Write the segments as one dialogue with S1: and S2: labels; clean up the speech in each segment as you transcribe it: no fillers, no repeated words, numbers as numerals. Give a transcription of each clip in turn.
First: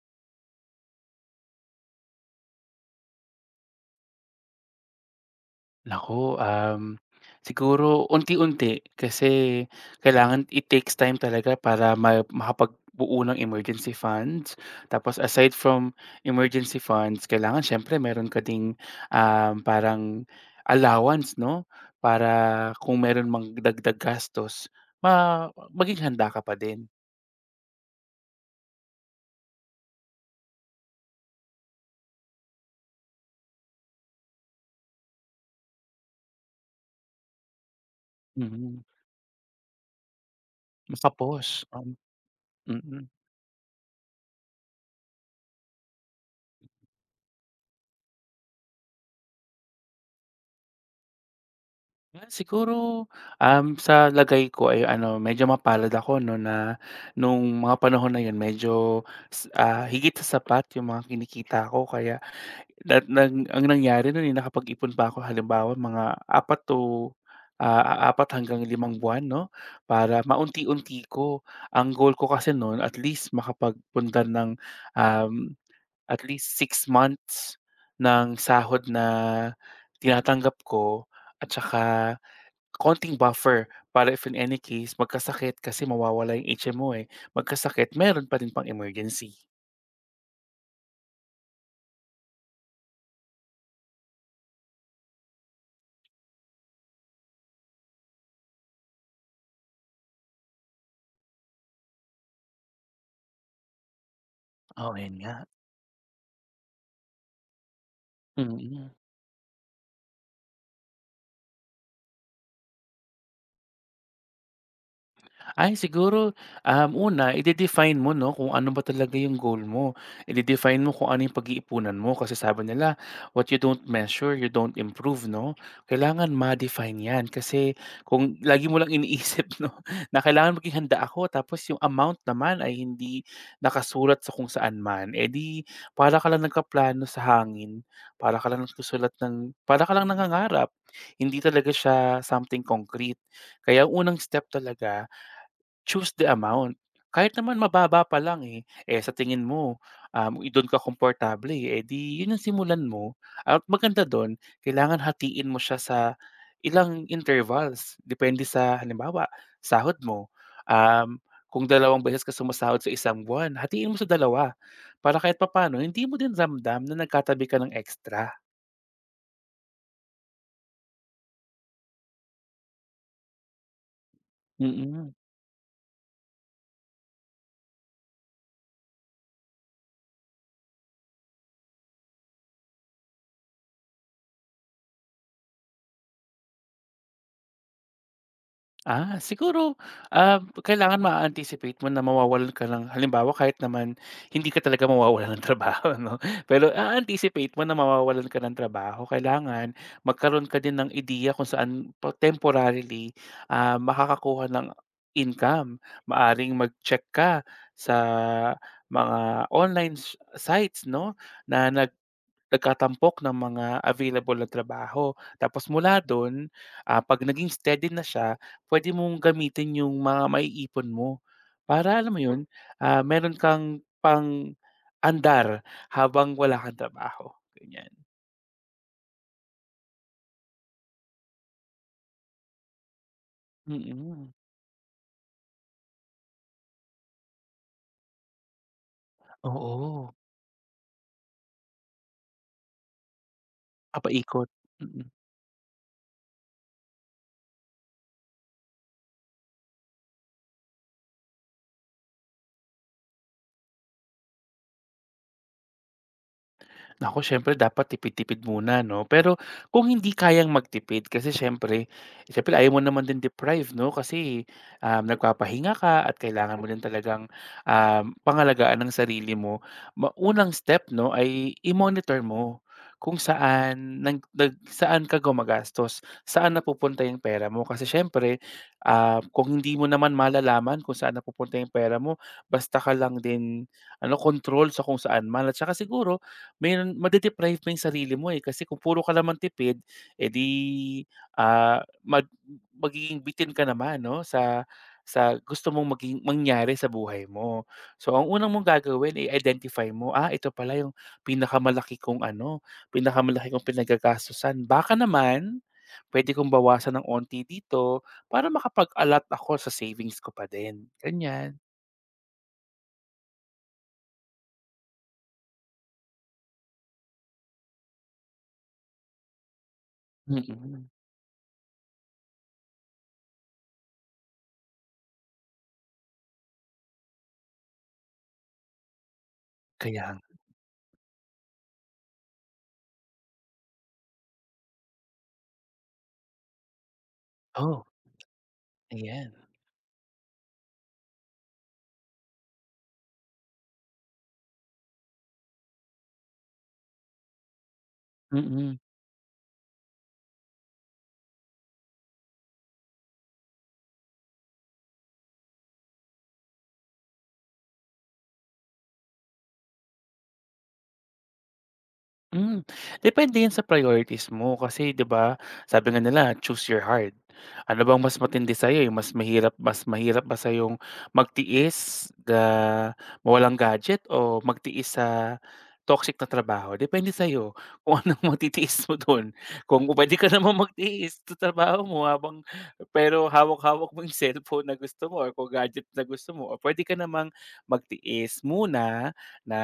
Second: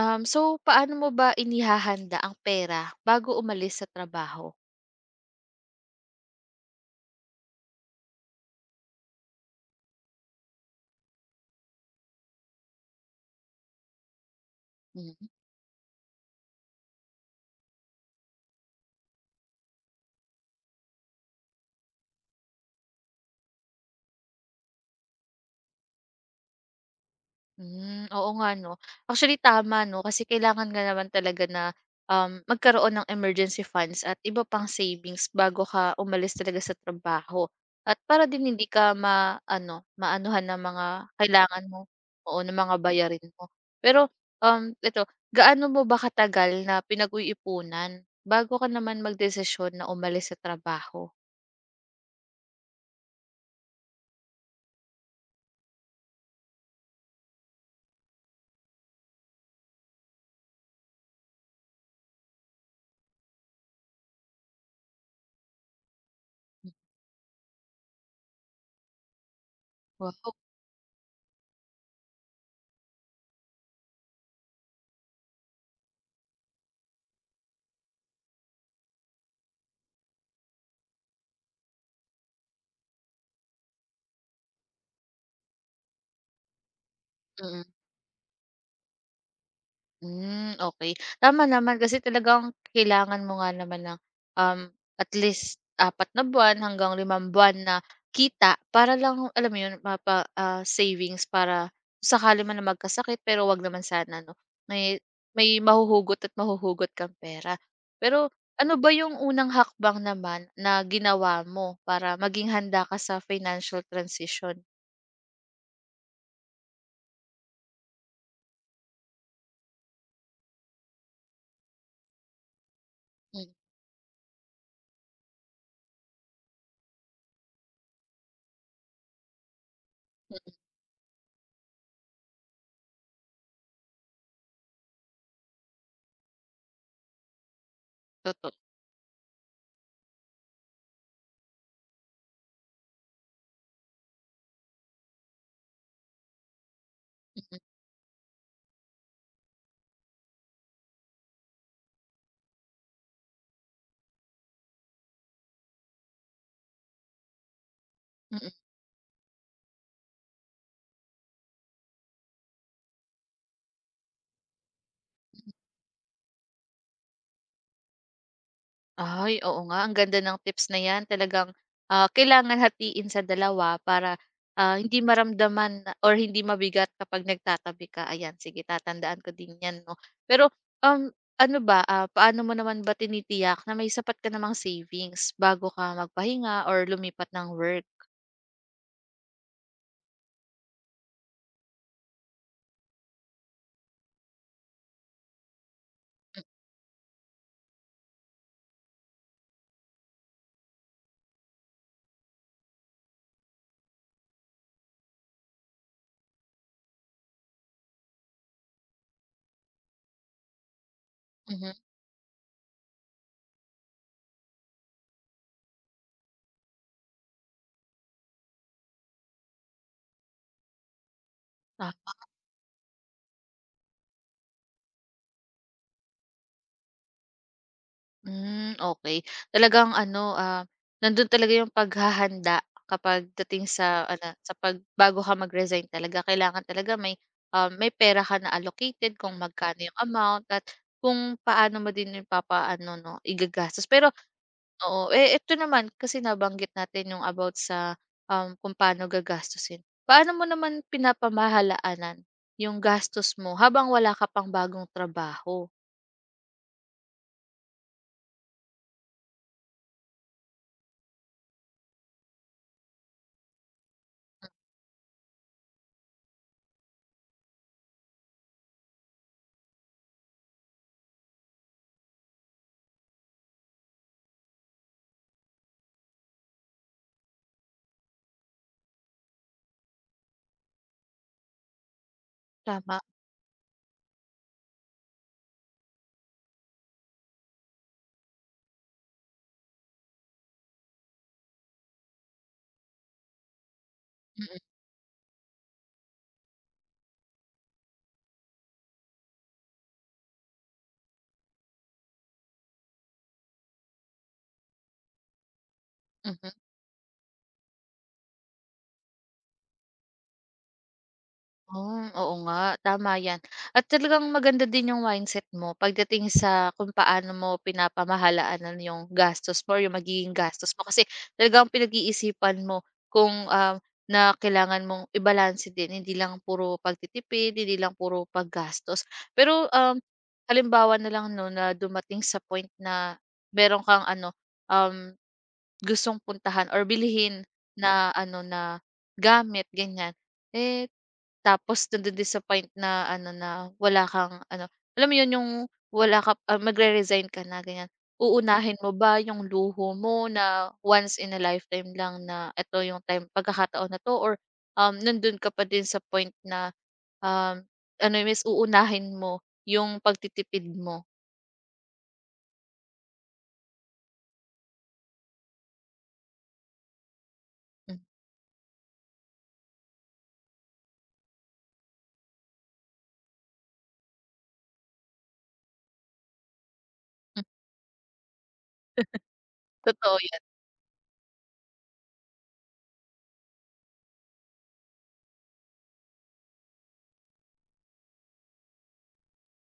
S1: So paano mo ba inihahanda ang pera bago umalis sa trabaho?
S2: Nako, siguro unti-unti kasi kailangan it takes time talaga para makapagbuo ng emergency funds. Tapos,
S1: Hmm,
S2: aside from emergency funds, kailangan siyempre meron ka ding, parang allowance 'no, para kung meron mang dagdag gastos ma maging handa ka pa din.
S1: hmm, oo nga 'no. Actually tama 'no, kasi kailangan nga naman talaga na, magkaroon ng emergency funds at iba pang savings bago ka umalis talaga sa trabaho. At para din hindi
S2: Mhm.
S1: ka ma-ano, maanuhan ng mga
S2: Makapos,
S1: kailangan mo, o ng mga
S2: mm.
S1: bayarin mo. Pero, eto, gaano mo ba katagal na pinag-uiipunan bago ka naman magdesisyon na umalis sa trabaho?
S2: Ah, siguro, sa lagay ko ay ano, medyo mapalad ako 'no na nung mga panahon na yun medyo higit sa sapat yung mga kinikita ko kaya lahat ng ang nangyari nun, eh, nakapag-ipon pa ako halimbawa mga apat to, 4 hanggang limang buwan 'no,
S1: Wow,
S2: para maunti-unti ko. Ang goal ko kasi nun at least makapagpunta ng, um, at least 6 months ng sahod na tinatanggap ko at saka konting buffer para if in any case magkasakit kasi mawawala yung HMO, eh,
S1: mm.
S2: magkasakit meron pa rin pang emergency.
S1: Hmm, okay. Tama naman kasi talagang kailangan mo nga naman ng, at least 4 na buwan hanggang 5 buwan na kita para lang, alam mo 'yun, mapa savings para sakali man na magkasakit pero 'wag naman sana 'no,
S2: Oo,
S1: may
S2: yun nga.
S1: may mahuhugot at mahuhugot kang pera. Pero ano ba
S2: Mm.
S1: yung unang hakbang naman na ginawa mo para maging handa ka sa financial transition?
S2: Ay, siguro, una ide-define mo 'no kung ano ba talaga yung goal mo. Ide-define mo kung ano yung pag-iipunan mo kasi sabi nila, "What
S1: Hmm,
S2: you don't measure, you don't improve," 'no? Kailangan ma-define 'yan kasi kung lagi mo lang iniisip 'no, na
S1: hmm,
S2: kailangan maging handa ako tapos yung amount naman ay hindi nakasulat sa kung saan man, eh, di para ka lang nagkaplano sa hangin,
S1: toto
S2: para ka lang nangangarap. Hindi talaga siya something concrete. Kaya ang unang step talaga, choose the amount. Kahit naman
S1: mm,
S2: mababa pa lang, eh, sa tingin mo, dun ka komportable, eh, 'di yun ang simulan mo at maganda dun kailangan hatiin mo siya sa ilang intervals depende
S1: mm.
S2: sa halimbawa sahod mo, um, kung dalawang beses ka sumasahod sa isang buwan, hatiin mo sa dalawa para kahit papaano hindi mo din ramdam na nagkatabi ka ng extra.
S1: Ay, oo nga ang ganda ng tips na 'yan talagang, kailangan hatiin sa dalawa para,
S2: Mm.
S1: hindi
S2: Mm.
S1: maramdaman na or hindi mabigat kapag nagtatabi ka. Ayan sige tatandaan ko din 'yan 'no. Pero, ano ba, paano mo naman ba tinitiyak na may sapat ka namang savings bago ka magpahinga or lumipat ng work?
S2: Ah, siguro, kailangan anticipate mo na mawawalan ka ng halimbawa kahit naman hindi ka talaga mawawalan ng trabaho 'no, pero a-anticipate mo na mawawalan ka ng trabaho. Kailangan magkaroon ka din ng ideya kung saan po temporarily, makakakuha ng income. Maaring mag-check ka sa mga online sites 'no, na
S1: Mhm.
S2: nagkatampok ng mga available na trabaho. Tapos mula dun, 'pag naging steady na siya, puwede mong gamitin yung mga maiipon mo. Para alam mo yun, meron kang pang-andar habang wala kang trabaho, ganyan.
S1: Hmm, okay. Talagang ano, nandun talaga yung paghahanda kapag dating sa
S2: Mm.
S1: ano, sa 'pag bago ka mag-resign talaga kailangan talaga may, may pera ka na allocated kung magkano yung
S2: Oo,
S1: amount at kung paano mo din yun papaano 'no, igagastos. Pero
S2: papaikot. Mm.
S1: oo, eh, ito naman kasi nabanggit natin yung about sa, kung paano gagastusin. Paano mo naman pinapamahalaanan yung gastos mo habang wala ka pang bagong trabaho?
S2: Naku, siyempre dapat tipid-tipid muna 'no. Pero kung hindi kayang magtipid kasi siyempre siyempre ayaw mo naman din deprive 'no, kasi, nagpapahinga ka at kailangan mo din talagang, pangalagaan ng sarili mo. Unang step 'no ay i-monitor mo kung saan nag nag saan ka gumagastos, saan napupunta yung pera mo. Kasi siyempre, kung hindi mo naman malalaman kung saan napupunta yung pera mo, basta ka
S1: Tama,
S2: lang din ano, control sa kung saan man. At saka siguro meron made-deprive mo yung sarili mo, eh, kasi kung puro ka naman tipid, eh, ah, mag magiging bitin ka naman 'no
S1: mm,
S2: sa gusto mong maging mangyari sa buhay mo. So, ang unang mong gagawin ay identify mo, "Ah, ito pala yung pinakamalaki kong ano, pinakamalaki kong pinagagastusan. Baka naman pwede
S1: hmm.
S2: kong bawasan ng onti dito para makapag-allot ako sa savings ko pa din." Ganyan.
S1: Hmm, oo nga, tama 'yan. At talagang maganda din yung mindset mo pagdating sa kung paano mo pinapamahalaanan yung gastos mo or yung magiging gastos
S2: Mm.
S1: mo kasi talagang pinag-iisipan mo kung, na kailangan mong ibalanse din, hindi lang puro pagtitipid, hindi lang puro paggastos. Pero,
S2: Kaya nga.
S1: halimbawa na lang 'no na dumating sa point na meron kang ano, um, gustong puntahan or bilhin
S2: Oh,
S1: na ano, na
S2: ayan.
S1: gamit, ganyan, eh tapos nade-disappoint na ano na wala kang ano, alam mo 'yun yung wala ka magre-resign ka na ganyan.
S2: Mm.
S1: Uunahin mo ba yung luho mo na once in a lifetime lang na ito yung time pagkakataon na 'to or, nandun ka pa din sa point na, um, ano yung mas uunahin mo yung pagtitipid mo.
S2: Hmm, depende yan sa priorities mo kasi 'di ba, sabi nga nila choose your heart. Ano
S1: Mm,
S2: bang mas matindi sa'yo, eh, mas mahirap ba sa yung magtiis na mawalang gadget o magtiis sa toxic na trabaho? Depende sa
S1: mm.
S2: iyo kung anong matitiis mo dun. Kung puwede
S1: Totoo
S2: ka
S1: 'yun.
S2: namang magtiis sa trabaho mo pero hawak-hawak mo yung cellphone na gusto mo or kung gadget na gusto mo or puwede ka namang magtiis muna na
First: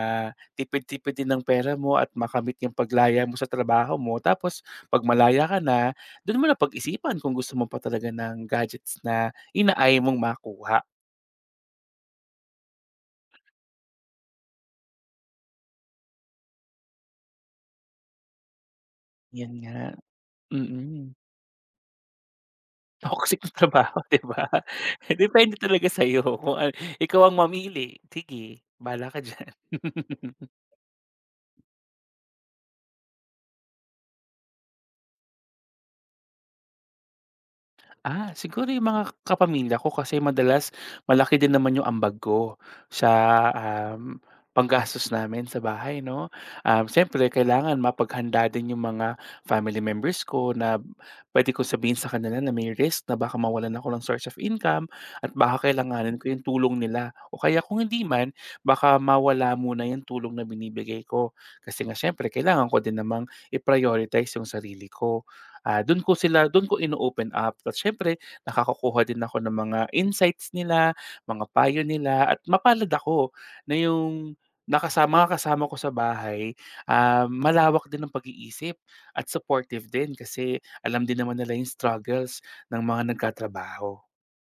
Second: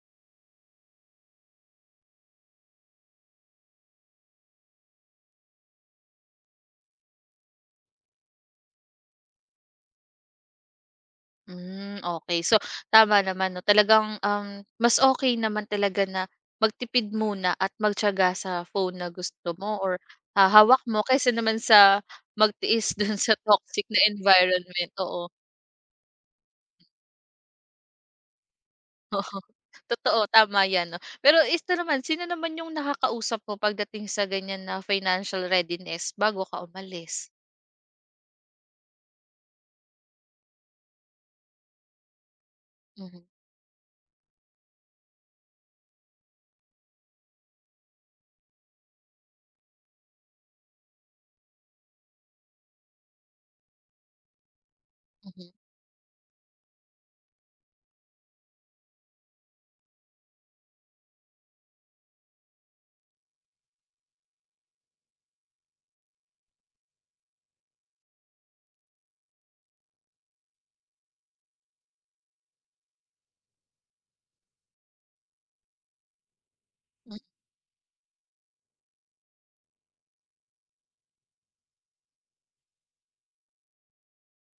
S2: tipid-tipid din ng pera mo at makamit yung paglaya mo sa trabaho mo. Tapos 'pag malaya ka na, dun mo na pag-isipan kung gusto mo pa talaga ng gadgets na inaaya mong makuha.
S1: Hmm, okay. So, tama naman 'no, talagang, mas okay naman talaga na magtipid muna at magtiyaga sa phone na gusto
S2: Yan nga.
S1: mo or, hawak mo
S2: Mm.
S1: kaysa naman sa magtiis dun sa
S2: Toxic na
S1: toxic
S2: trabaho
S1: na
S2: 'di ba?
S1: environment, oo.
S2: Depende talaga sa'yo kung ano, ikaw ang mamili, sige bahala ka
S1: Oo,
S2: diyan.
S1: totoo, tama 'yan 'no. Pero ito naman, sino naman yung nakakausap mo pagdating sa ganiyan na financial readiness bago ka umalis?
S2: Ah, siguro yung mga kapamilya ko kasi madalas malaki din naman yung ambag ko sa,
S1: Mhm,
S2: um, panggastos namin sa bahay 'no. Siyempre kailangan mapaghanda din yung mga family members ko na puwede ko sabihin sa kanila na may risk na baka mawalan ako ng source of income at
S1: mhm.
S2: baka kailanganin ko yung tulong nila o kaya kung hindi man, baka mawala muna yung tulong na binibigay ko. Kasi nga siyempre kailangan ko din namang i-prioritize yung sarili ko. Ah, do'n ko ino-open up at siyempre nakakakuha din ako ng mga insights nila, mga payo nila at mapalad ako na yung nakasama mga kasama ko sa bahay, malawak din ang pag-iisip at supportive din kasi alam din naman nila yung struggles ng mga nagtatrabaho.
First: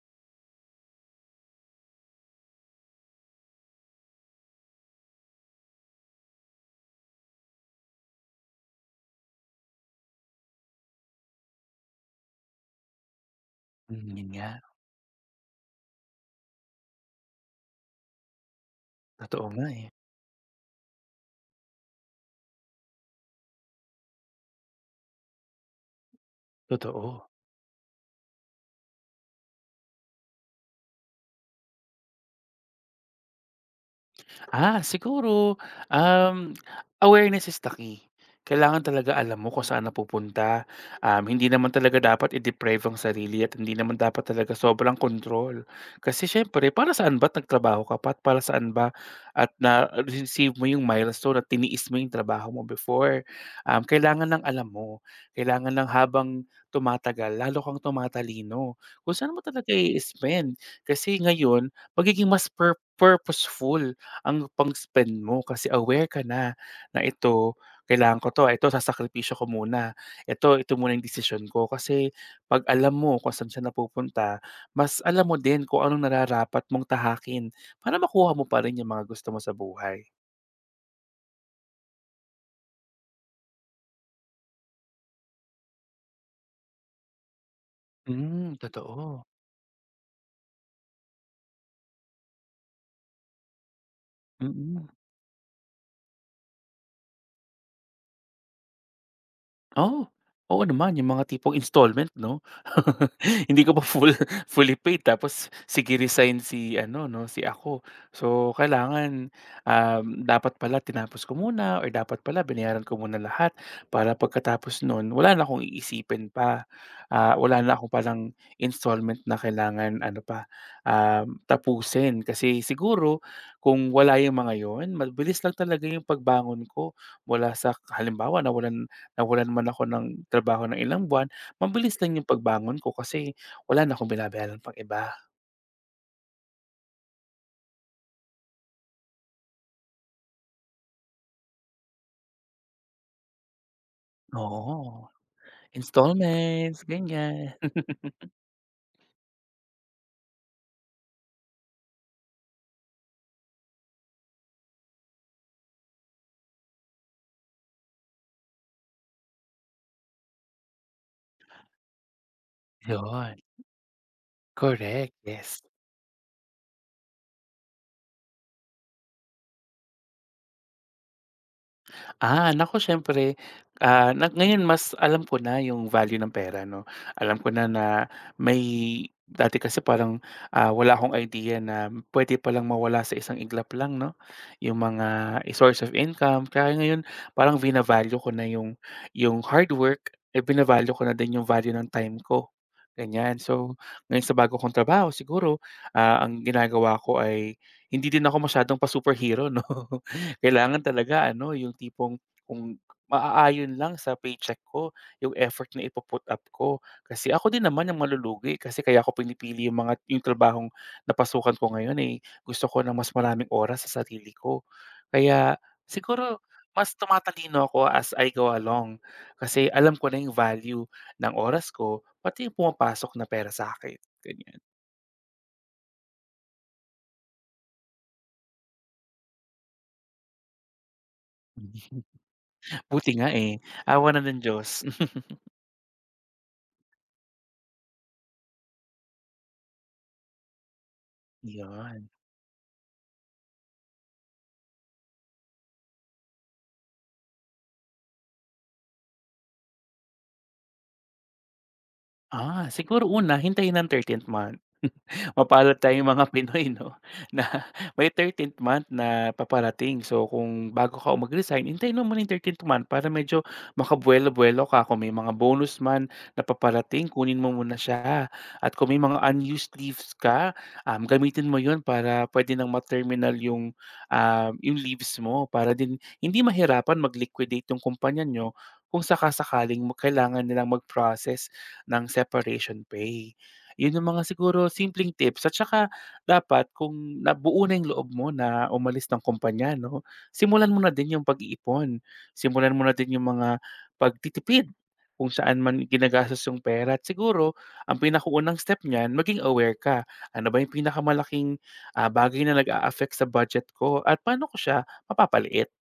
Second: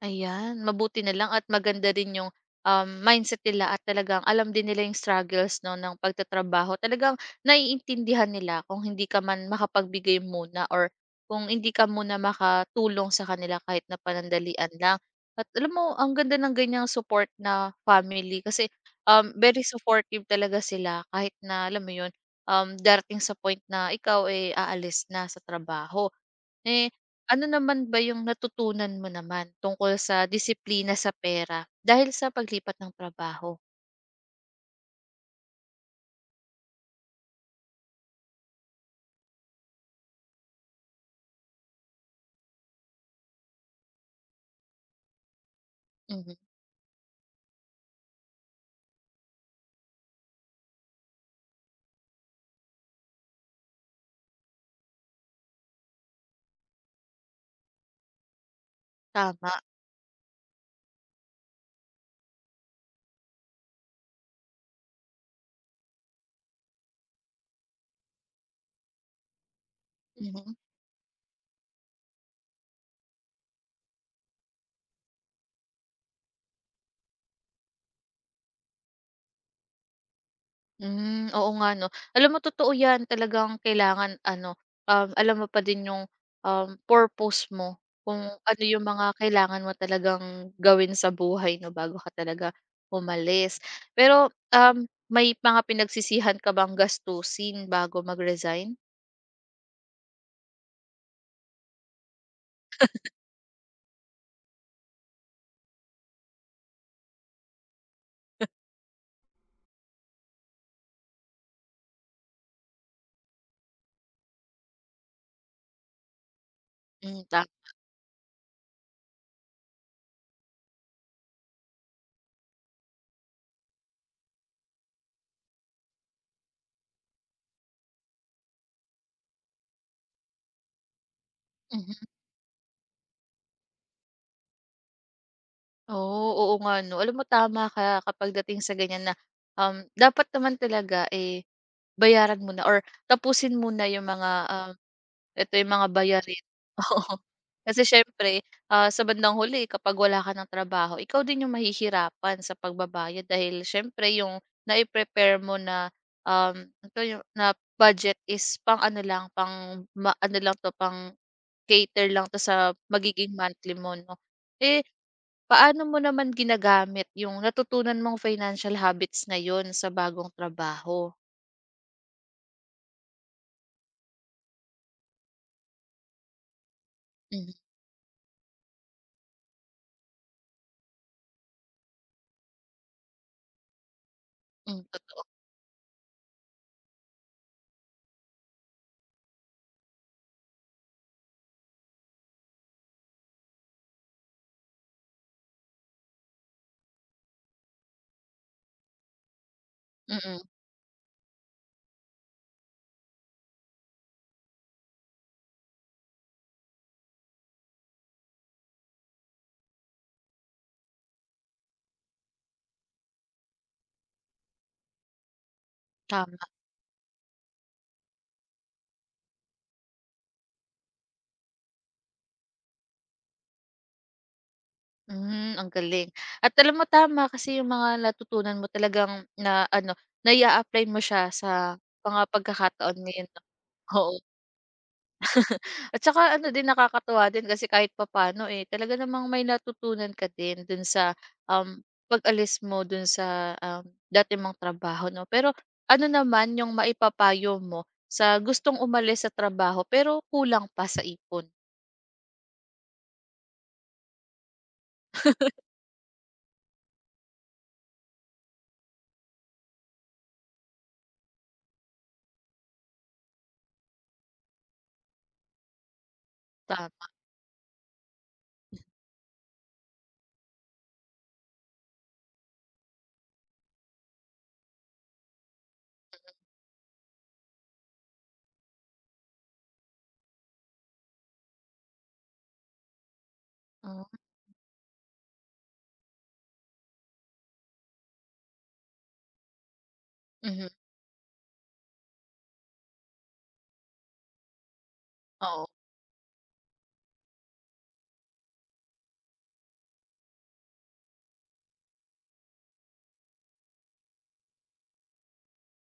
S1: Ayan, mabuti na lang at maganda rin yung, mindset nila at talagang alam din nila yung struggles 'no ng pagtatrabaho. Talagang naiintindihan nila kung hindi ka man makapagbigay muna or kung hindi ka muna makatulong sa kanila kahit na
S2: Yun. Mhm. Nga,
S1: panandalian lang. At alam mo ang ganda ng ganyang support na family kasi,
S2: totoo
S1: very
S2: nga eh.
S1: supportive talaga sila kahit na alam mo yun, darating sa point na ikaw, ay aalis na sa trabaho. Eh,
S2: Totoo.
S1: ano naman ba yung natutunan mo naman tungkol sa disiplina sa pera dahil sa paglipat ng trabaho?
S2: Ah, siguro, um, awareness is the key. Kailangan talaga alam mo kung saan napupunta. Hindi naman talaga dapat i-deprive ang sarili at hindi naman dapat talaga sobrang control. Kasi
S1: Mhm,
S2: syempre, para saan ba nagtrabaho ka pa at para saan ba at na-receive mo yung milestone at tiniis mo yung trabaho mo before. Kailangan ng alam mo. Kailangan ng habang tumatagal, lalo kang tumatalino. Kung saan mo
S1: tama,
S2: talaga i-spend. Kasi ngayon, magiging mas purposeful ang pang-spend mo kasi aware ka na na ito kailangan ko 'to, ah, ito sasakripisyo ko muna,
S1: mhm.
S2: ito ito muna yung desisyon ko. Kasi 'pag alam mo kung saan siya napupunta, mas alam mo din kung anong nararapat mong tahakin para makuha mo pa rin yung mga gusto mo sa buhay.
S1: Hmm, oo nga 'no. Alam mo totoo 'yan, talagang kailangan ano, alam mo pa din yung, purpose mo kung
S2: Hmm,
S1: ano yung
S2: totoo.
S1: mga kailangan mo talagang gawin sa buhay 'no, bago ka talaga umalis. Pero,
S2: Mm.
S1: may mga pinagsisihan ka bang gastusin bago mag-resign?
S2: Oo. Oo naman, yung mga tipong installment 'no? Hindi ko pa full fully paid tapos sige-resign si ano 'no, si ako. So, kailangan, dapat pala tinapos ko muna or dapat pala binayaran ko muna lahat para pagkatapos nun wala na akong iisipin pa.
S1: Hmm,
S2: Ah, wala na akong palang installment na kailangan ano pa, tapusin. Kasi siguro kung wala yung mga yun, mabilis lang talaga yung pagbangon ko mula sa halimbawa nawalan nawalan man ako ng trabaho ng ilang buwan, mabilis
S1: mhm.
S2: lang yung pagbangon ko kasi wala na akong binabayaran pang iba.
S1: Oo, oo nga 'no. Alam mo tama ka kapag dating sa ganyan na, dapat naman talaga, eh, bayaran muna or tapusin muna yung mga,
S2: Oo,
S1: eto yung mga bayarin.
S2: installments,
S1: Oo.
S2: ganyan.
S1: Kasi siyempre, sa bandang huli kapag wala ka ng trabaho, ikaw din yung mahihirapan sa pagbabayad dahil siyempre yung nai-prepare mo na, ito yung na budget is pang ano lang, pang ma ano lang 'to, pang cater lang 'to sa magiging
S2: Yun,
S1: monthly mo 'no. Eh
S2: correct, yes.
S1: paano mo naman ginagamit yung natutunan mong financial habits ngayon sa bagong trabaho?
S2: Ah, nako siyempre, ngayon mas alam ko na yung value ng pera 'no. Alam ko
S1: Mhm,
S2: na na may dati kasi parang, wala akong idea na puwede palang mawala sa isang iglap lang 'no, yung
S1: hmm, totoo.
S2: mga source of income. Kaya ngayon parang vina-value ko na yung hard work, eh, bina ko na din yung value ng time ko, ganyan. So, ngayon sa bago kong trabaho siguro, ang ginagawa ko ay hindi din ako masyadong pa-superhero 'no.
S1: Mm,
S2: Kailangan talaga ano, yung tipong kung maaayon lang sa paycheck ko yung effort na ipu-put up ko. Kasi ako din naman ang malulugi kasi kaya ako pinipili yung trabahong napasukan ko ngayon, eh, gusto ko ng mas maraming oras sa sarili ko. Kaya
S1: tama.
S2: siguro mas tumatalino ako as I go along kasi alam ko na yung value ng oras ko, pati yung pumapasok na pera sa'kin, ganyan.
S1: Hmm, ang galing. At alam mo tama kasi yung mga natutunan mo talagang na ano, na apply mo siya sa mga pagkakataon
S2: Buti nga,
S1: ngayon 'no?
S2: eh, awa
S1: Oo.
S2: na ng Diyos.
S1: At saka ano din, nakakatuwa din kasi kahit papaano, eh, talaga namang may natutunan ka din dun sa, um,
S2: Yun.
S1: pag-alis mo dun sa, dati mong trabaho 'no. Pero ano naman yung maipapayo mo sa gustong umalis sa trabaho pero kulang pa sa ipon?
S2: Ah, siguro una hintayin ang 13th month. Mapalad tayong mga Pinoy 'no, na may 13th month na paparating. So, kung bago ka mag-resign hintayin mo muna yung 13th month para medyo makabuwelo buelo ka. Kung may mga bonus man na
S1: Tama,
S2: paparating kunin mo muna siya at kung may mga unused leaves ka, gamitin mo yun para pwede nang ma-terminal yung leaves mo para din hindi mahirapan mag-liquidate yung kumpanya niyo kung saka-sakaling kailangan nilang mag-process ng separation pay. Yun yung
S1: hmm,
S2: mga siguro simpleng tips at saka dapat kung nabuo na yung loob mo na umalis ng kumpanya 'no,
S1: mhm,
S2: simulan mo na din yung pag-iipon. Simulan mo na din yung mga pagtitipid kung saan
S1: oo.
S2: man ginagastos yung pera at siguro ang pinakaunang step niyan maging aware ka. Ano ba yung pinakamalaking, bagay na nag-a-affect sa budget ko at paano ko siya mapapaliit?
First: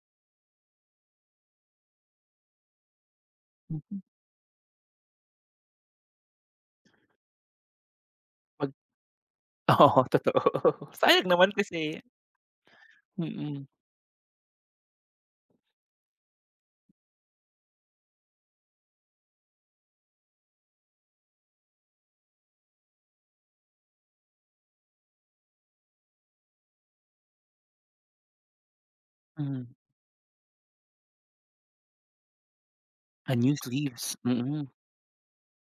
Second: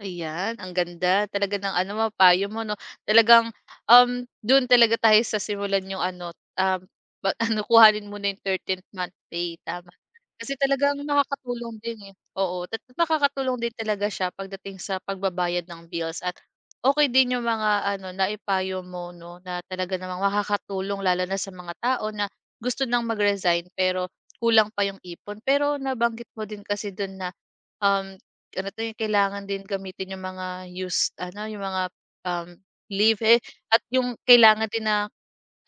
S1: Ayan, ang ganda talaga ng ano mo, payo mo 'no. Talagang,
S2: Mhm.
S1: do'n talaga tayo sa simulan yung ano, ba ano kuhanin muna yung
S2: Pag
S1: 13th month pay, tama.
S2: Oo, totoo.
S1: Kasi talagang
S2: Sayang naman
S1: nakakatulong
S2: kasi.
S1: din, eh, oo, at nakakatulong
S2: Mm-mm.
S1: din talaga siya pagdating sa pagbabayad ng bills at okay din yung mga ano, naipayo mo 'no, na talaga namang makakatulong lalo na sa mga tao na gusto nang mag-resign pero kulang pa yung ipon. Pero nabanggit mo din kasi do'n na, um ano 'to, eh,
S2: Mm,
S1: kailangan
S2: hmm.
S1: din gamitin yung mga used ano, yung mga, um, leave, eh,
S2: And news
S1: at
S2: leaves,
S1: yung kailangan
S2: mm.
S1: din na,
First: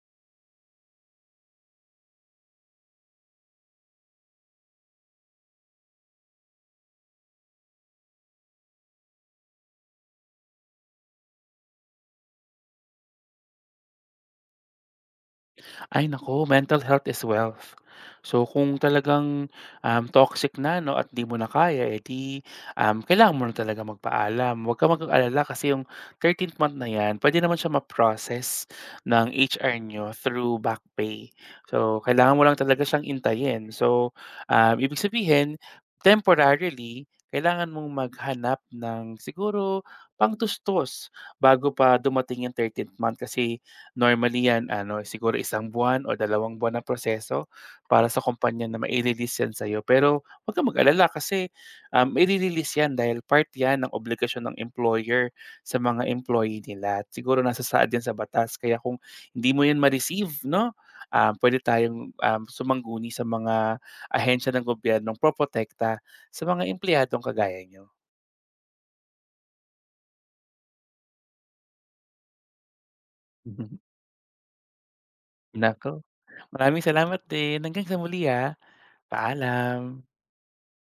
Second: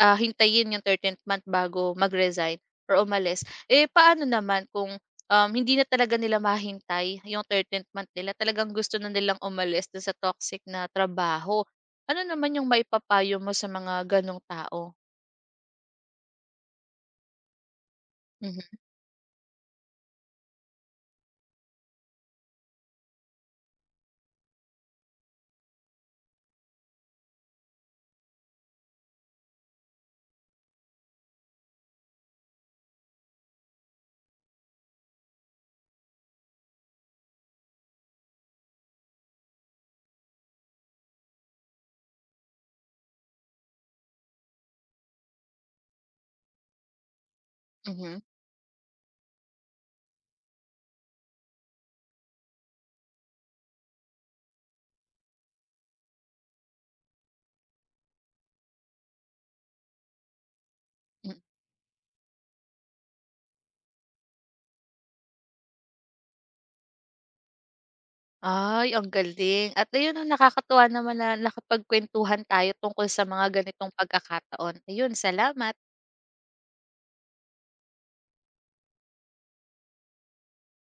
S1: hintayin yung 13th month bago mag-resign or umalis. Eh, paano naman kung, hindi na talaga nila mahintay yung 13th month nila, talagang gusto na nilang umalis dun sa toxic na trabaho. Ano naman yung maipapayo mo sa mga ganong tao?
S2: Ay, naku, mental health is wealth. So
S1: Mhm,
S2: kung talagang, toxic na 'no at 'di mo na kaya, eh, di, kailangan mo na talaga magpaalam. Huwag ka mag-alala kasi yung 13th month na 'yan puwede naman siya ma-process ng HR nyo through back pay. So kailangan mo lang talaga siyang hintayin. So, ibig sabihin temporarily kailangan mong maghanap ng siguro pangtustos bago pa dumating yung 13th month kasi normally 'yan ano, siguro isang buwan o dalawang buwan na proseso para sa
S1: mhm.
S2: kumpanya na maire-release 'yan sa'yo. Pero 'wag kang mag-alala kasi, maire-release 'yan dahil part 'yan ng obligasyon ng employer sa mga employee nila at siguro nasasaad 'yan sa batas. Kaya kung hindi mo 'yan ma-receive 'no,
S1: Mm.
S2: pwede tayong, sumangguni sa mga ahensya ng gobyernong proprotekta sa mga empleyadong kagaya nyo.
S1: Ay, ang galing at ayun 'no, nakakatuwa naman na nakapagkuwentuhan tayo tungkol sa mga ganitong pagkakataon. Ayun, salamat.
S2: Nako, maraming salamat din. Hanggang sa muli, ah. Paalam.